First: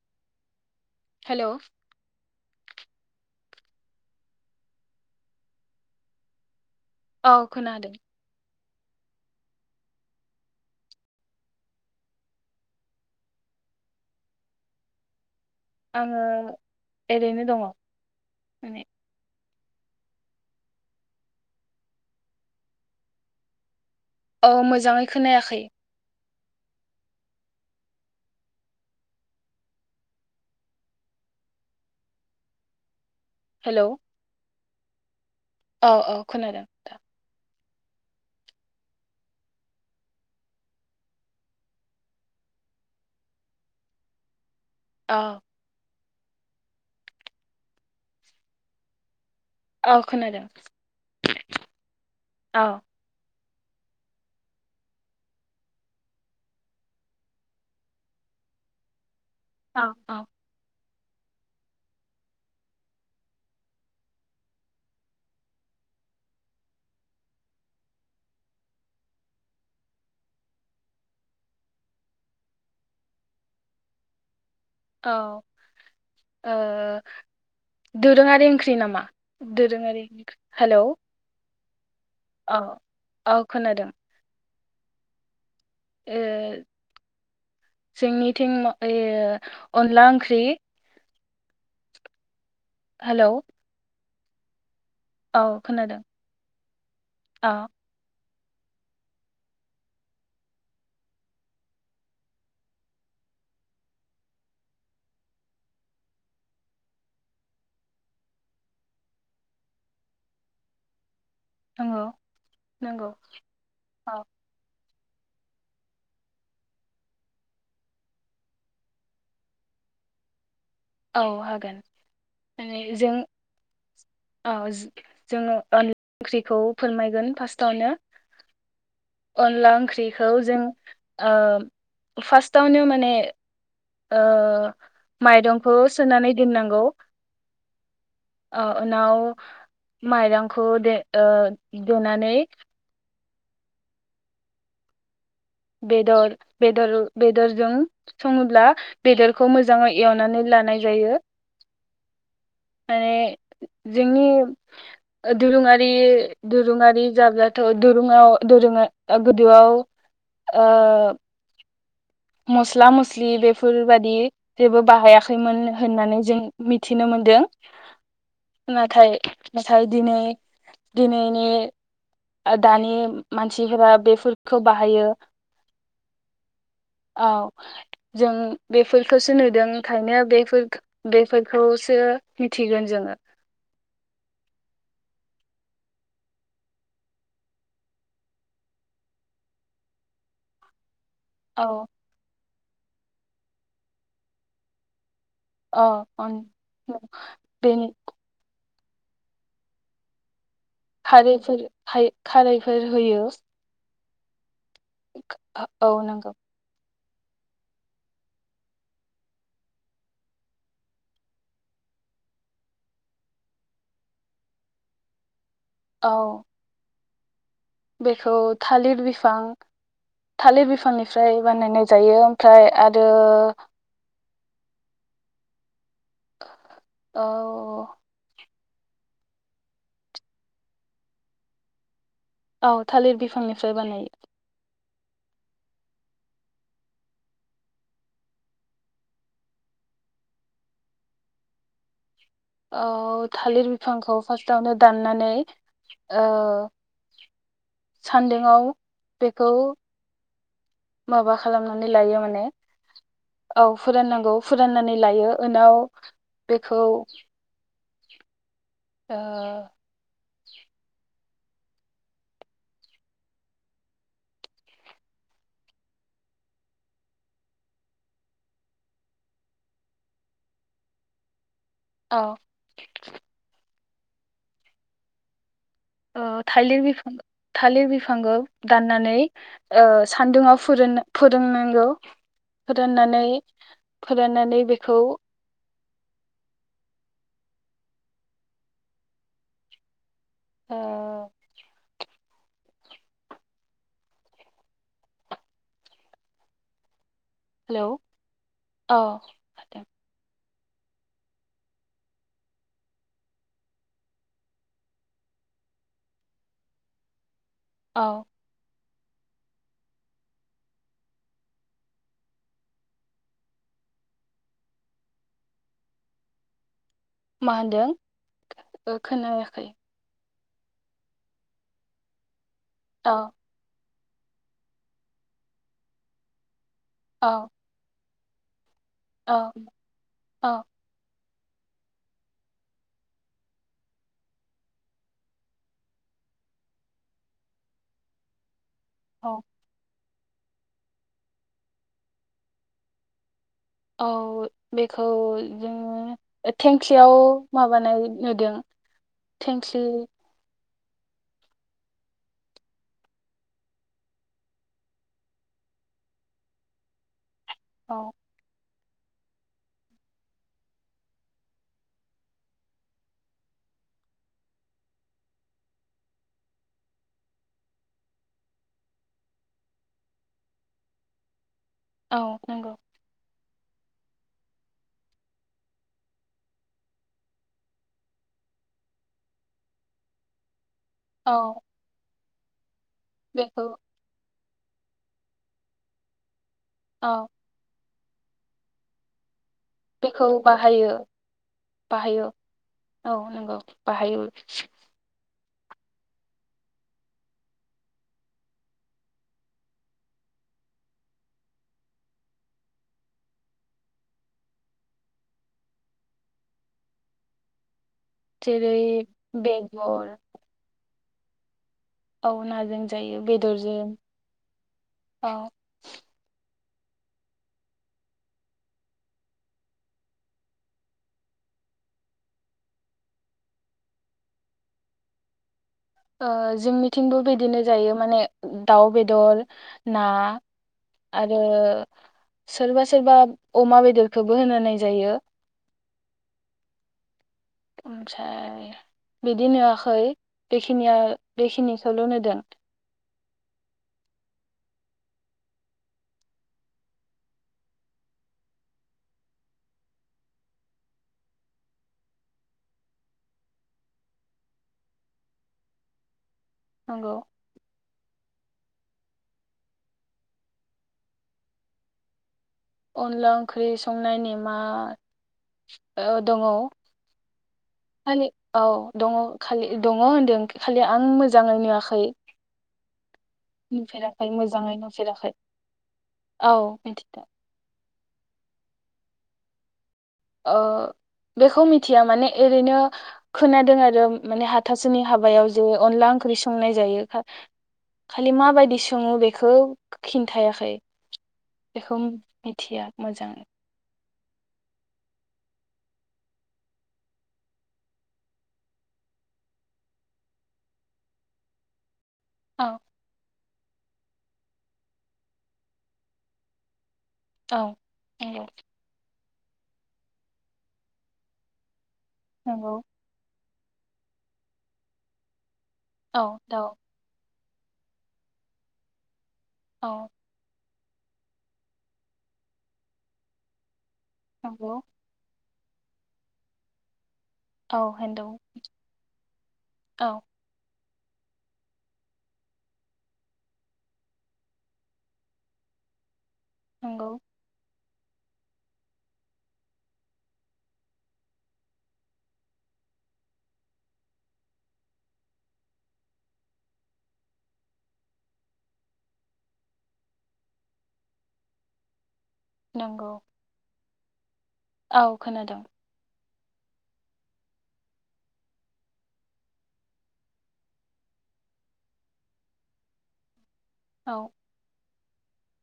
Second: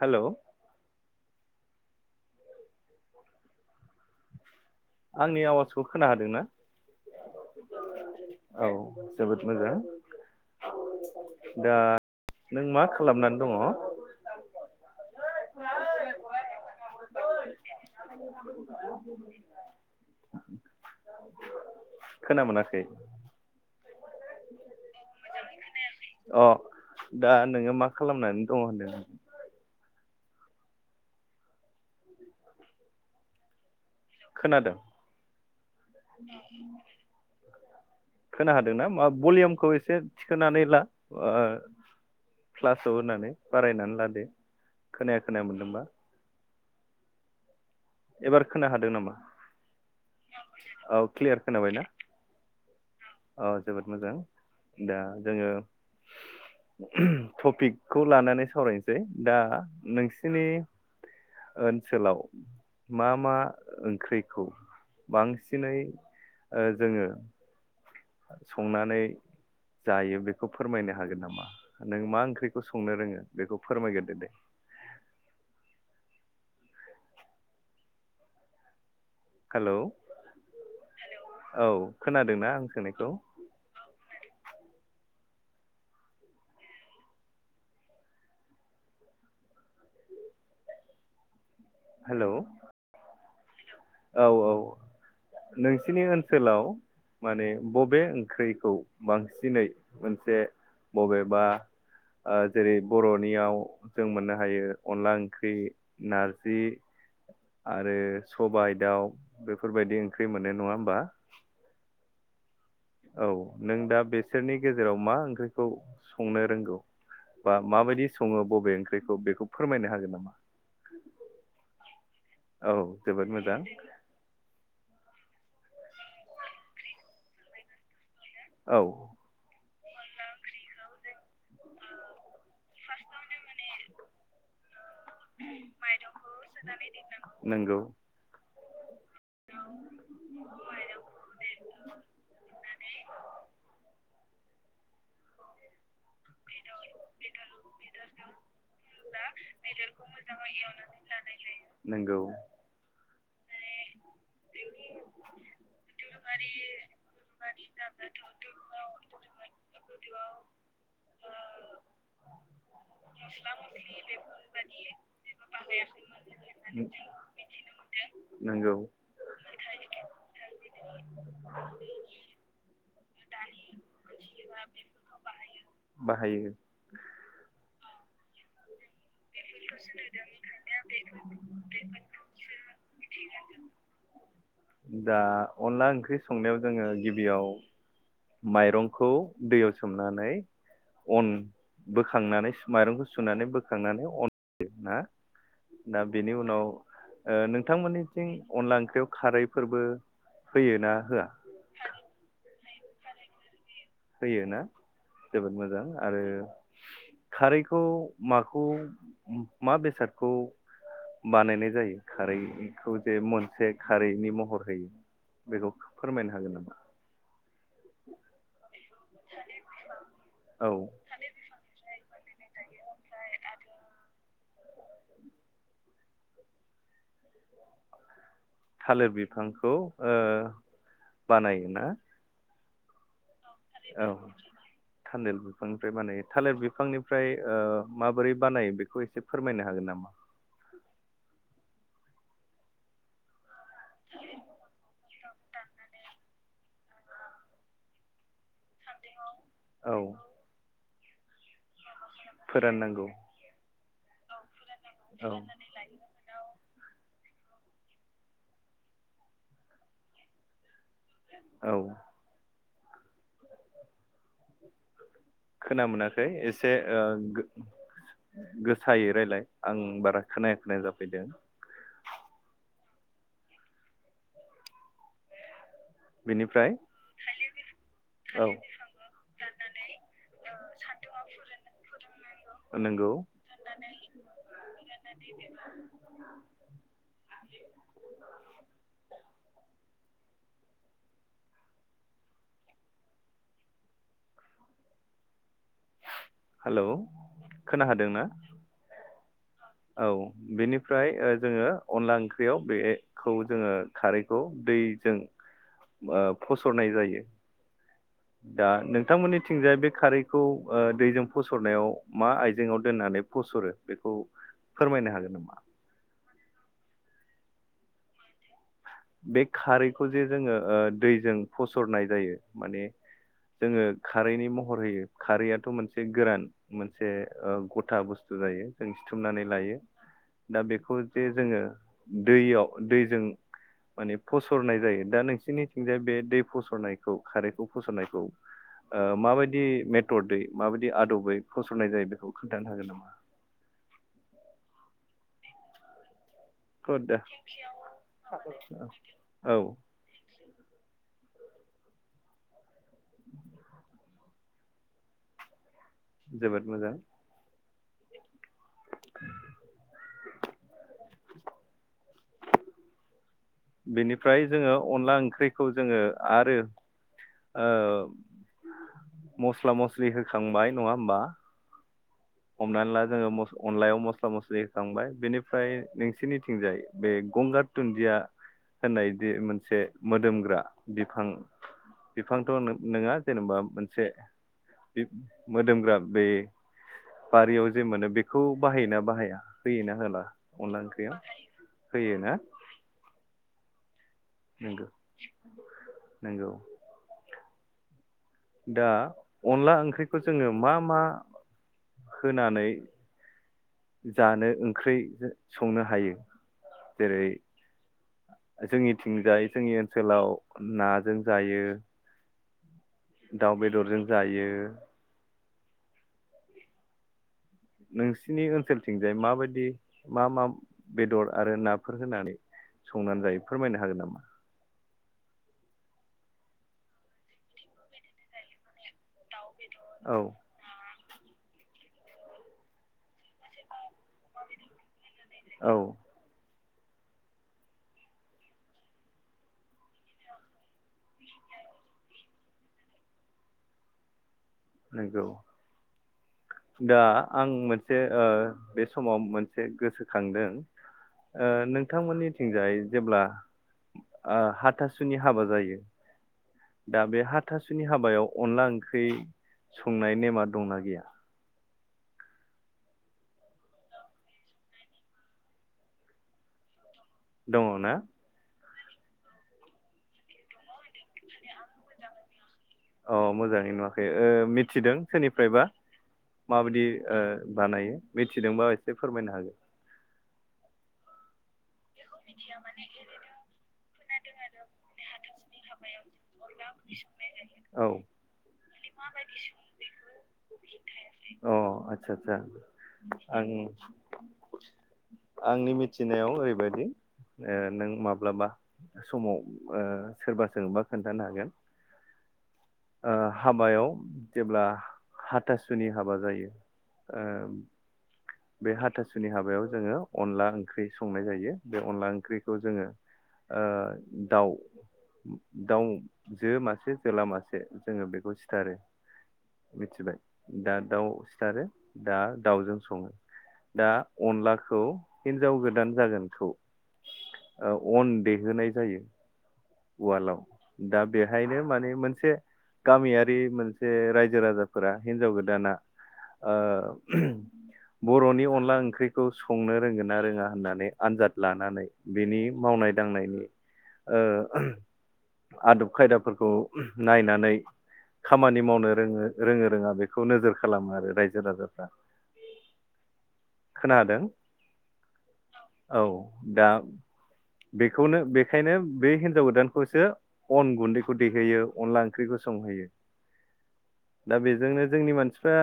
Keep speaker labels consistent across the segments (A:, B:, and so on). A: [inaudible] Hello
B: hello.
A: आंनि आवाजखौ खोना हादोंना?
B: औ खोनादों।
A: औ जोबोद मोजां दा नों मा खालामनानै दङ?
B: आङो ओरैनो दङ माने
A: खोना मोनाखै।
B: औ मोजाङै खोनायाखै।
A: अ दा नोङो मा खालामनानै दङ होनदों?
B: हेलौ।
A: खोनादों
B: औ औ खोनादों दा।
A: खोना हादोंना माभलिमखौ एसे थिखोनानै ला क्लासाव होनानै बायनानै ला दे।
B: औ
A: खोनाया खोनाया मोनदोंबा एबार खोना हादों नामा?
B: औ खोनादों
A: औ क्लियार
B: औ।
A: अ जोबोद मोजां दा जोङो टपिकखौ लानानै सावरायनो सै। दा
B: औ औ
A: नोंसिनि ओनसोलाव मा मा ओंख्रिखौ बांसिनै जोङो। संनानै जायो बेखौ फोरमायनो हागोन नामा नों मा ओंख्रिखौ संनो रोङो बेखौ फोरमायग्रोदो दे।
B: औ ओ दोरोङारि ओंख्रि नामा?
A: हेलौ
B: दोरोङारि ओंख्रि हेलौ
A: औ। खोनादोंना
B: औ
A: आं सोंनायखौ
B: औ खोनादों। ओ जोंनिथिं ओ अनला ओंख्रि
A: हेलौ
B: हेलौ-
A: औ औ।
B: औ खोनादों
A: नोंसिनि ओनसोलाव माने
B: औ
A: बबेओ ख्रैखौ बांसिनै मोनसे बबेबा ओ जेरै बर'नियाव जों मोननो हायो अनला ओंख्रि नारजि आरो सबाय दाउ बेफोरबायदि ओंख्रि मोनो नङा होमबा?
B: औ। नंगौ
A: औ नों दा बेसोरनि गेजेर जेराव मा ओंख्रिखौ संनो रोंगौ बा माबायदि सङो बबे ओंख्रिखौ बेखौ फोरमायनो हागोन नामा?
B: औ हागोन। मान
A: औ
B: जों
A: जोबोद मोजां
B: औ जोङो अनला ओंख्रिखौ फोरमायगोन फार्स्टावनो
A: औ।
B: अनला ओंख्रि खौ जों ओ फार्स्टावनो माने ओ माइरंखौ सोनानै दोननांगौ
A: नंगौ
B: अ। उनाव माइरंखौ दे ओ देनानै बेदर बेदर बेदरजों सङोब्ला बेदरखौ मोजाङै एवनानै लानाय जायो
A: नंगौ
B: माने जोंनि दोरोङारि दोरुङारि जाब्लाथ' दुरुङाव दोरों गोदोआव ओ मस्ला मस्लि बेफोरबादि जेबो बाहायाखैमोन होननानै जों मिथिनो मोनदों
A: नंगौ
B: नाथाय दिनै दिनैनि दानि मानसिफोरा बेफोरखौ बाहायो।
A: बाहायो।
B: औ जों बेफोलखौसो नुदों खायनो बेफो बेफोरखौसो मिथिगोन जोङो।
A: दा अनला ओंख्रि संनायाव जोङो गिबियाव माइरंखौ दैयाव सोमनानै अन
B: औ
A: बोखांनानै स माइरंखौ सुनानै बोख खांनानै अन देना दा
B: औ
A: बेनि उनाव ओ
B: बेनि
A: नोंथांमोननिथिं अनला ओं बेयाव खारै फोरबो
B: खारैफोर खाय खारै फोर होयो।
A: होयो ना? जोबोद मोजां
B: औ
A: आरो
B: नंगौ
A: खारैखौ माखौ मा बेसादखौ बानायनाय जायो खारैखौ जे मोनसे खारैनि महर होयो बेखौ
B: औ
A: फोरमायनो हागोन नामा?
B: बेखौ थालिर बिफां थालिर
A: औ
B: बिफांनिफ्राय बानायनाय जा जायो ओमफ्राय आरो औ
A: थालिर बिफांखौ ओ बानायोना?
B: औ थालिर बिफांनि फ्राय बानायो
A: औ थालिर बिफांनिफ्राय बानायो थालिर बिफांनिफ्राय ओ माबोरै बानायो बेखौ एसे फोरमायनो हागोन नामा?
B: औ थालिर बिफांखौ फार्स्टआवनो दाननानै ओ सान्दुंआव बेखौ
A: औ
B: माबा खालामना लायो माने
A: फोराननांगौ
B: औ फोराननांगौ फुराननानै लायो
A: औ
B: उनाव बे खौ ओ
A: औ खोना मोनाखै एसे ओ गो-गोसायै रायलाय आं बारा खोनाया खोनाया जाफैदों
B: औ ओ
A: बेनिफ्राय
B: थालिर बिफांखौ थालिर बिफांखौ
A: औ
B: दाननानै ओ सान्दुुंआव फोरोनना फोरोंनांगौ
A: नंगौ
B: फोराननानै फोराननानै बेखौ
A: [inaudible]
B: ओ
A: हेलौ
B: हेलौ
A: खोनाखादोंना
B: औ
A: औ बेनिफ्राय जोङो अनला ओंख्रियाव बेखौ जोङो खारैखौ दैजों फसरनाय जायो
B: औ
A: दा नों नोंथांमोननिथिंजाय बे खारैखौ ओ दैजों फसरनायाव मा आइजेंआव दोननानै फसरो बेखौ फोरमायनो हागोन नामा
B: मा होनदों ओ
A: बे
B: खोनायाखै
A: खारैखौ जे जोङो ओ दैजों फसरनाय जायो माने
B: औ
A: जोङो खारैनि महर होयो खारैयाथ' मोनसे गोरान मोनसे
B: औ
A: ओ गथा बुस्थु जायो। जों सिथुमनानै
B: औ
A: लायो
B: औ
A: दा बेखौ। जे जोङो दैयाव दैजों। माने फसरनाय जायो दा नोंसिोरनिथिंजाय बे दै फसरनायखौ खारैखौ फसरनायखौ ओ
B: औ
A: माबायदि मेट हटरदै माबायदि आदबै फसरनाय जायो बेखौ खोन्थानो हागोन नामा [unintelligible]
B: औ बेखौ जोङो थेंख्लियाव
A: दा
B: माबानाय नुदों
A: औ
B: थेंख्लि
A: जोबोद मोजां
B: औ।
A: बेनिफ्राय जोङो अनला ओंख्रिखौ जोङो आरो ओ मस्ला मस्लि होखांबाय नङा होम्बा।
B: औ नंगौ
A: हमनानै ला जोङो म। अनलायाव मस्ला मस्लि होखांबाय बेनिफ्राय नोंसिोरनिथिंजाय बे गंगार दुुनदिया होननायदि मोनसे मोदोमग्रा। बिफां।
B: औ
A: बिफांथ नों। नोंङा जेनेबा
B: बेखौ
A: मोनसे। बे मोदोमग्रा बे।
B: औ
A: बारियाव। जे मोनो बेखौ बाहायोना बाहाया। होयोना होला
B: बेखौ
A: अनला
B: बाहायो
A: ओंख्रियाव
B: बाहायो
A: होयोना
B: औ नंगौ। बाहायो।
A: नंगौ नंगौ। दा अनला ओंख्रिखौ जोङो मा मा होनानै जानो ओंख्रि संनो हायो जेरै
B: जेरै
A: जोंनिथिंजाय जोंनि
B: बेदर
A: ओनसोलाव ना। जों जायो।
B: औ नाजों।
A: दाउ बेदरजों जायो।
B: औ
A: नोंसिनि ओनसोलथिंजाय माबायदि मा मा बेदर आरो नाफोर होनानै संनानै जायो फोरमायनो हागोन नामा।
B: जोंनिथिंबो बिदिनो जायो माने दाउ बेदर ना।
A: औ
B: आरो सोरबा सोरबा अमा बेदरखौबो होनानै जायो।
A: औ।
B: ओमफ्राय बिदि नुवाखै बेखिनिया बेखिनिखौल नुदों।
A: नंगौ दा आं मोनसे आ बे समाव मोनसे गोसोखांदों ओ नोंथांमोननिथिंजाय जेब्ला आ हाथासुनि हाबा जायो। दा
B: नंगौ
A: बे हाथासुनि हाबा। हबायाव अनला ओंख्रि। संनाय नेमा दंना गैया?
B: अनला ओंख्रि संनाय नेमा ओ दङ।
A: दङ ना?
B: खालि औ दङ खालि दङ होन्दों खालि आं मोजाङै नुवाखै।
A: अ मोजाङै नुवाखै
B: नुफेराखै मोजाङै
A: मिथिदों
B: नुफेराखै
A: सोरनिफ्रायबा
B: औ
A: माबायदि ओ
B: मिथिदों
A: बानायो। मिथिदोंबा एसे फोरमायनो हागोन।
B: ओ बेखौ मिथि थिया माने एरैनो खोनादों आरो माने हाथासुनि हाबायाव जे अनला ओंख्रि संनाय जायो
A: औ
B: खालि माबायदि सङो बेखौ खिन थायाखै।
A: अ आदसा आतसा
B: मोजाङै
A: आं आंनि मिथिनायाव ओरैबायदि ओ नों माब्लाबा समाव सोरबा सोंबा खोन्थानो हागोन।
B: औ
A: आ हाबायाव जेब्ला हाथास सुनि हाबा जायो।
B: औ
A: ओ
B: नंगौ
A: बे हाथा सुनि हाबायाव जोङो अनला ओंख्रि संनाय जायो। बे अनला ओंख्रिखौ
B: नंगौ
A: जोङो ओ दाउ दाउ
B: औ
A: जो
B: दाउ
A: मासे जोला मासे जोङो बेखौ सिथारो
B: औ
A: मिथिबाय। दा दाउ सिथारो दा दाउजों सङो दा
B: नंगौ
A: अनलाखौ हिन जाव गोदान जागोनखौ
B: औ
A: ओ अन
B: हेन्दौ
A: देहोनाय जायो
B: औ
A: उवालाव। दा बेहायनो माने मोनसे गामियारि मोनसे रायजो राजाफोरा हिनजाव गोदाना ओ
B: नंगौ
A: बर'नि अनला ओंख्रिखौ संनो रोंगोन ना रोङा होननानै आनजाद लानानै बिनि मावनाय दांनायनि ओ आदब खायदाफोरखौ नायनानै खामानि मावनो रोङो रोङो रोङा बेखौ नोजोर खालामो आरो रायजो राजाफ्रा।
B: नंगौ
A: खोनादों।
B: औ खोनादों।
A: औ दा बेखौनो बेखायनो बे हिनजाव गोदानखौसो अन गुन्दैखौ दैहोयो अनला ओंख्रिखौ संहोयो।
B: औ
A: दा बेजोंनो जोंनि मानसिफ्रा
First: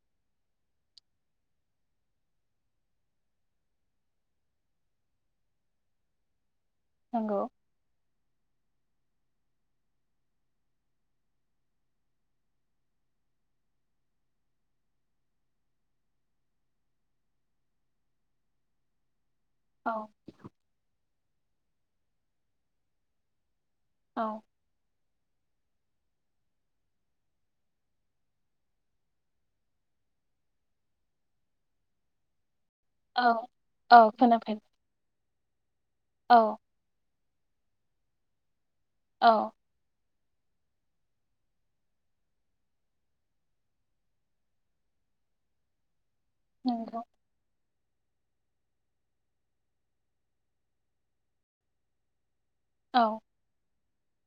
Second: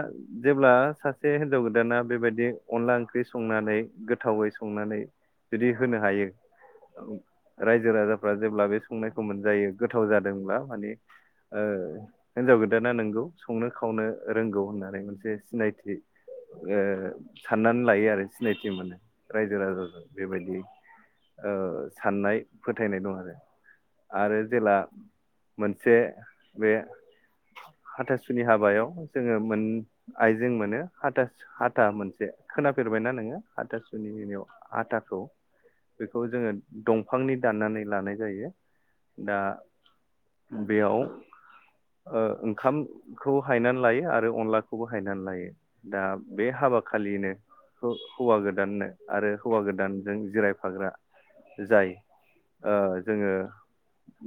A: जेब्ला सासे हिनजाव गोदाना बेबायदि अनला ओंख्रि संनानै गोथावै संनानै जुदि होनो हायो औ।
B: नंगौ
A: रायजो राजा फ्रा जेब्ला बे संनायखौ मोनजायो गोथाव जादोंब्ला माने ओ हिन्जाव गोदाना नोंगौ संनो खावनो रोंगौ होननानै मोनसे सिनायथि ओ साननानै लायो आरो सिनायथि मोनो। रायजो राजों
B: औ
A: बेबायदि ओ साननाय फोथायनाय दं आरो
B: औ
A: आरो जेला मोनसे बे हाथासुनि हाबायाव जोङो मोन आइजें मोनो हाथास हाथा मोनसे खोनाफेरबायना
B: औ
A: नोङो
B: औ
A: आथासुनिनियाव
B: खोनाफै
A: आथाखौ बेखौ
B: औ
A: जोङो दं फांनि दाननानै लानाय जायो
B: औ
A: दा बेयाव ओंखामखौ हायनानै लायो आरो अनलाखौबो हायनानै लायो दा बे हाबा
B: नंगौ
A: खालिनो हौवा गोदाननो आरो हौवा गोदानजों जिरायफाग्रा जाय ओ
B: औ
A: जोङो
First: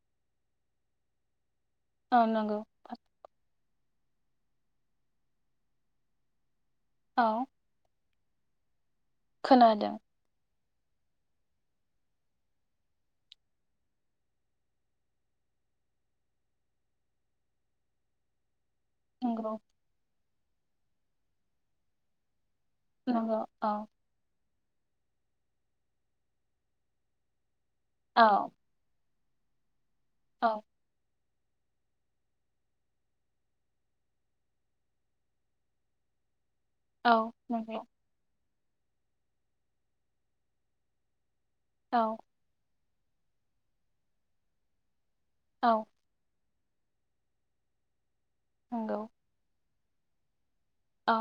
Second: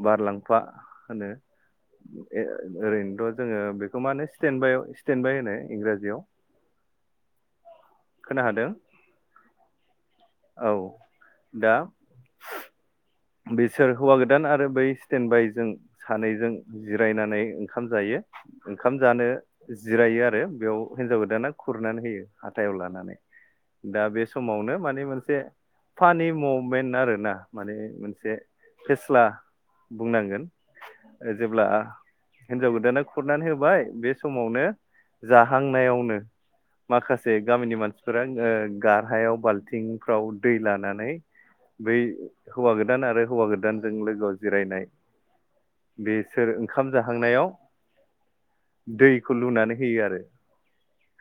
A: बारलांफा होनो
B: औ नंगौ
A: ओरैनोथ' जोङो बेखौ माने स्टेन बाइ स्टेन बाइ होनो इंराजियाव
B: औ
A: खोना दोंना
B: खोनादों
A: औ दा बिसोर हौवा गोदान आरो बै स्टेन बाय जों सानैजों जिरायनानै ओंखाम जायो ओंखाम जानो
B: नंगौ
A: जिरायो आरो आरो बेयाव हिनजाव गोदाना खुरनानै होयो हाथायाव लानानै
B: नंगौ औ
A: दा बे समावनो माने मोनसे फानि मुमेन्ट आरो ना माने
B: औ
A: [unintelligible] फ्ला [unintelligible] बुंनांगोन
B: औ
A: जेब्ला आ हिन्जाव गोदाना खुरनानै होबाय बे समावनो जाहांनायावनो
B: औ
A: माखासे गामिनि
B: नंगौ
A: मानसिफोरा गारहायाव बाल्थिंफ्राव दै लानानै बै
B: औ
A: हौवागोद गोदान आरो हौवा गोदानजों लोगोआव जिरायनाय।
B: औ
A: बेस सोर ओंखाम जाहांनायाव
B: नंगौ
A: दैखौ लुनानै हैयो आरो।
B: औ।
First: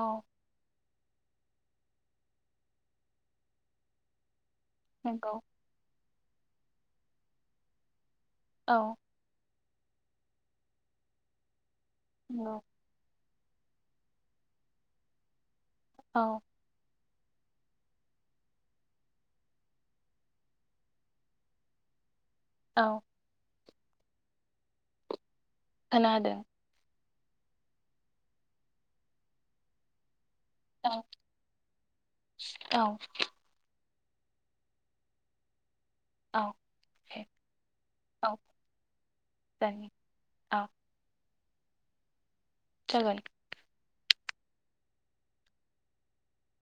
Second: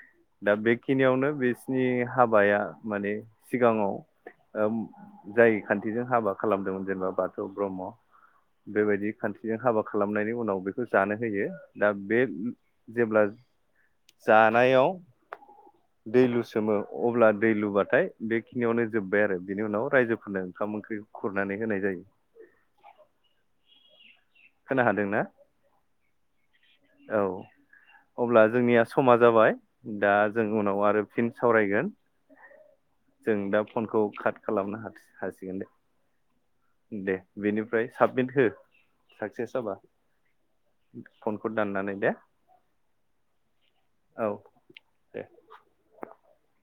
A: खिनियावनो बिसिनि हाबाया माने सिगाङाव ओ
B: नंगौ
A: जाय खान्थिजों हाबा खालामदोंमोन जेनोबा बाथौ ब्रह्म
B: औ
A: बेबायदि खान्थि बेजों हाबा खालामनायनि उनाव बेखौ जानो होयो। दा बे
B: नंगौ
A: जेब्ला जानायाव दै
B: औ
A: लुसोमो। अब्ला दै लुबाथाय बेखिनियावनो जोब्बाय आरो बिनि उनाव रायजोफोरनो ओंखाम ओंख्रि [inaudible]
B: औ
A: खोना हादोंना?
B: खोनादों।
A: औ अब्ला जोंनिया समा जाबाय दा जों उनाव
B: औ
A: आरो फिन सावरायगोन।
B: औ।
A: जों दा फनखौ काट खालामनो हा हासिगोन दे।
B: औ
A: दे बेनिफ्राय साबमिट
B: औ
A: हो साक्सेस जाबा।
B: जागोन औ
A: फनखौ दाननानै दे।
B: जाबाय।
A: औ दे।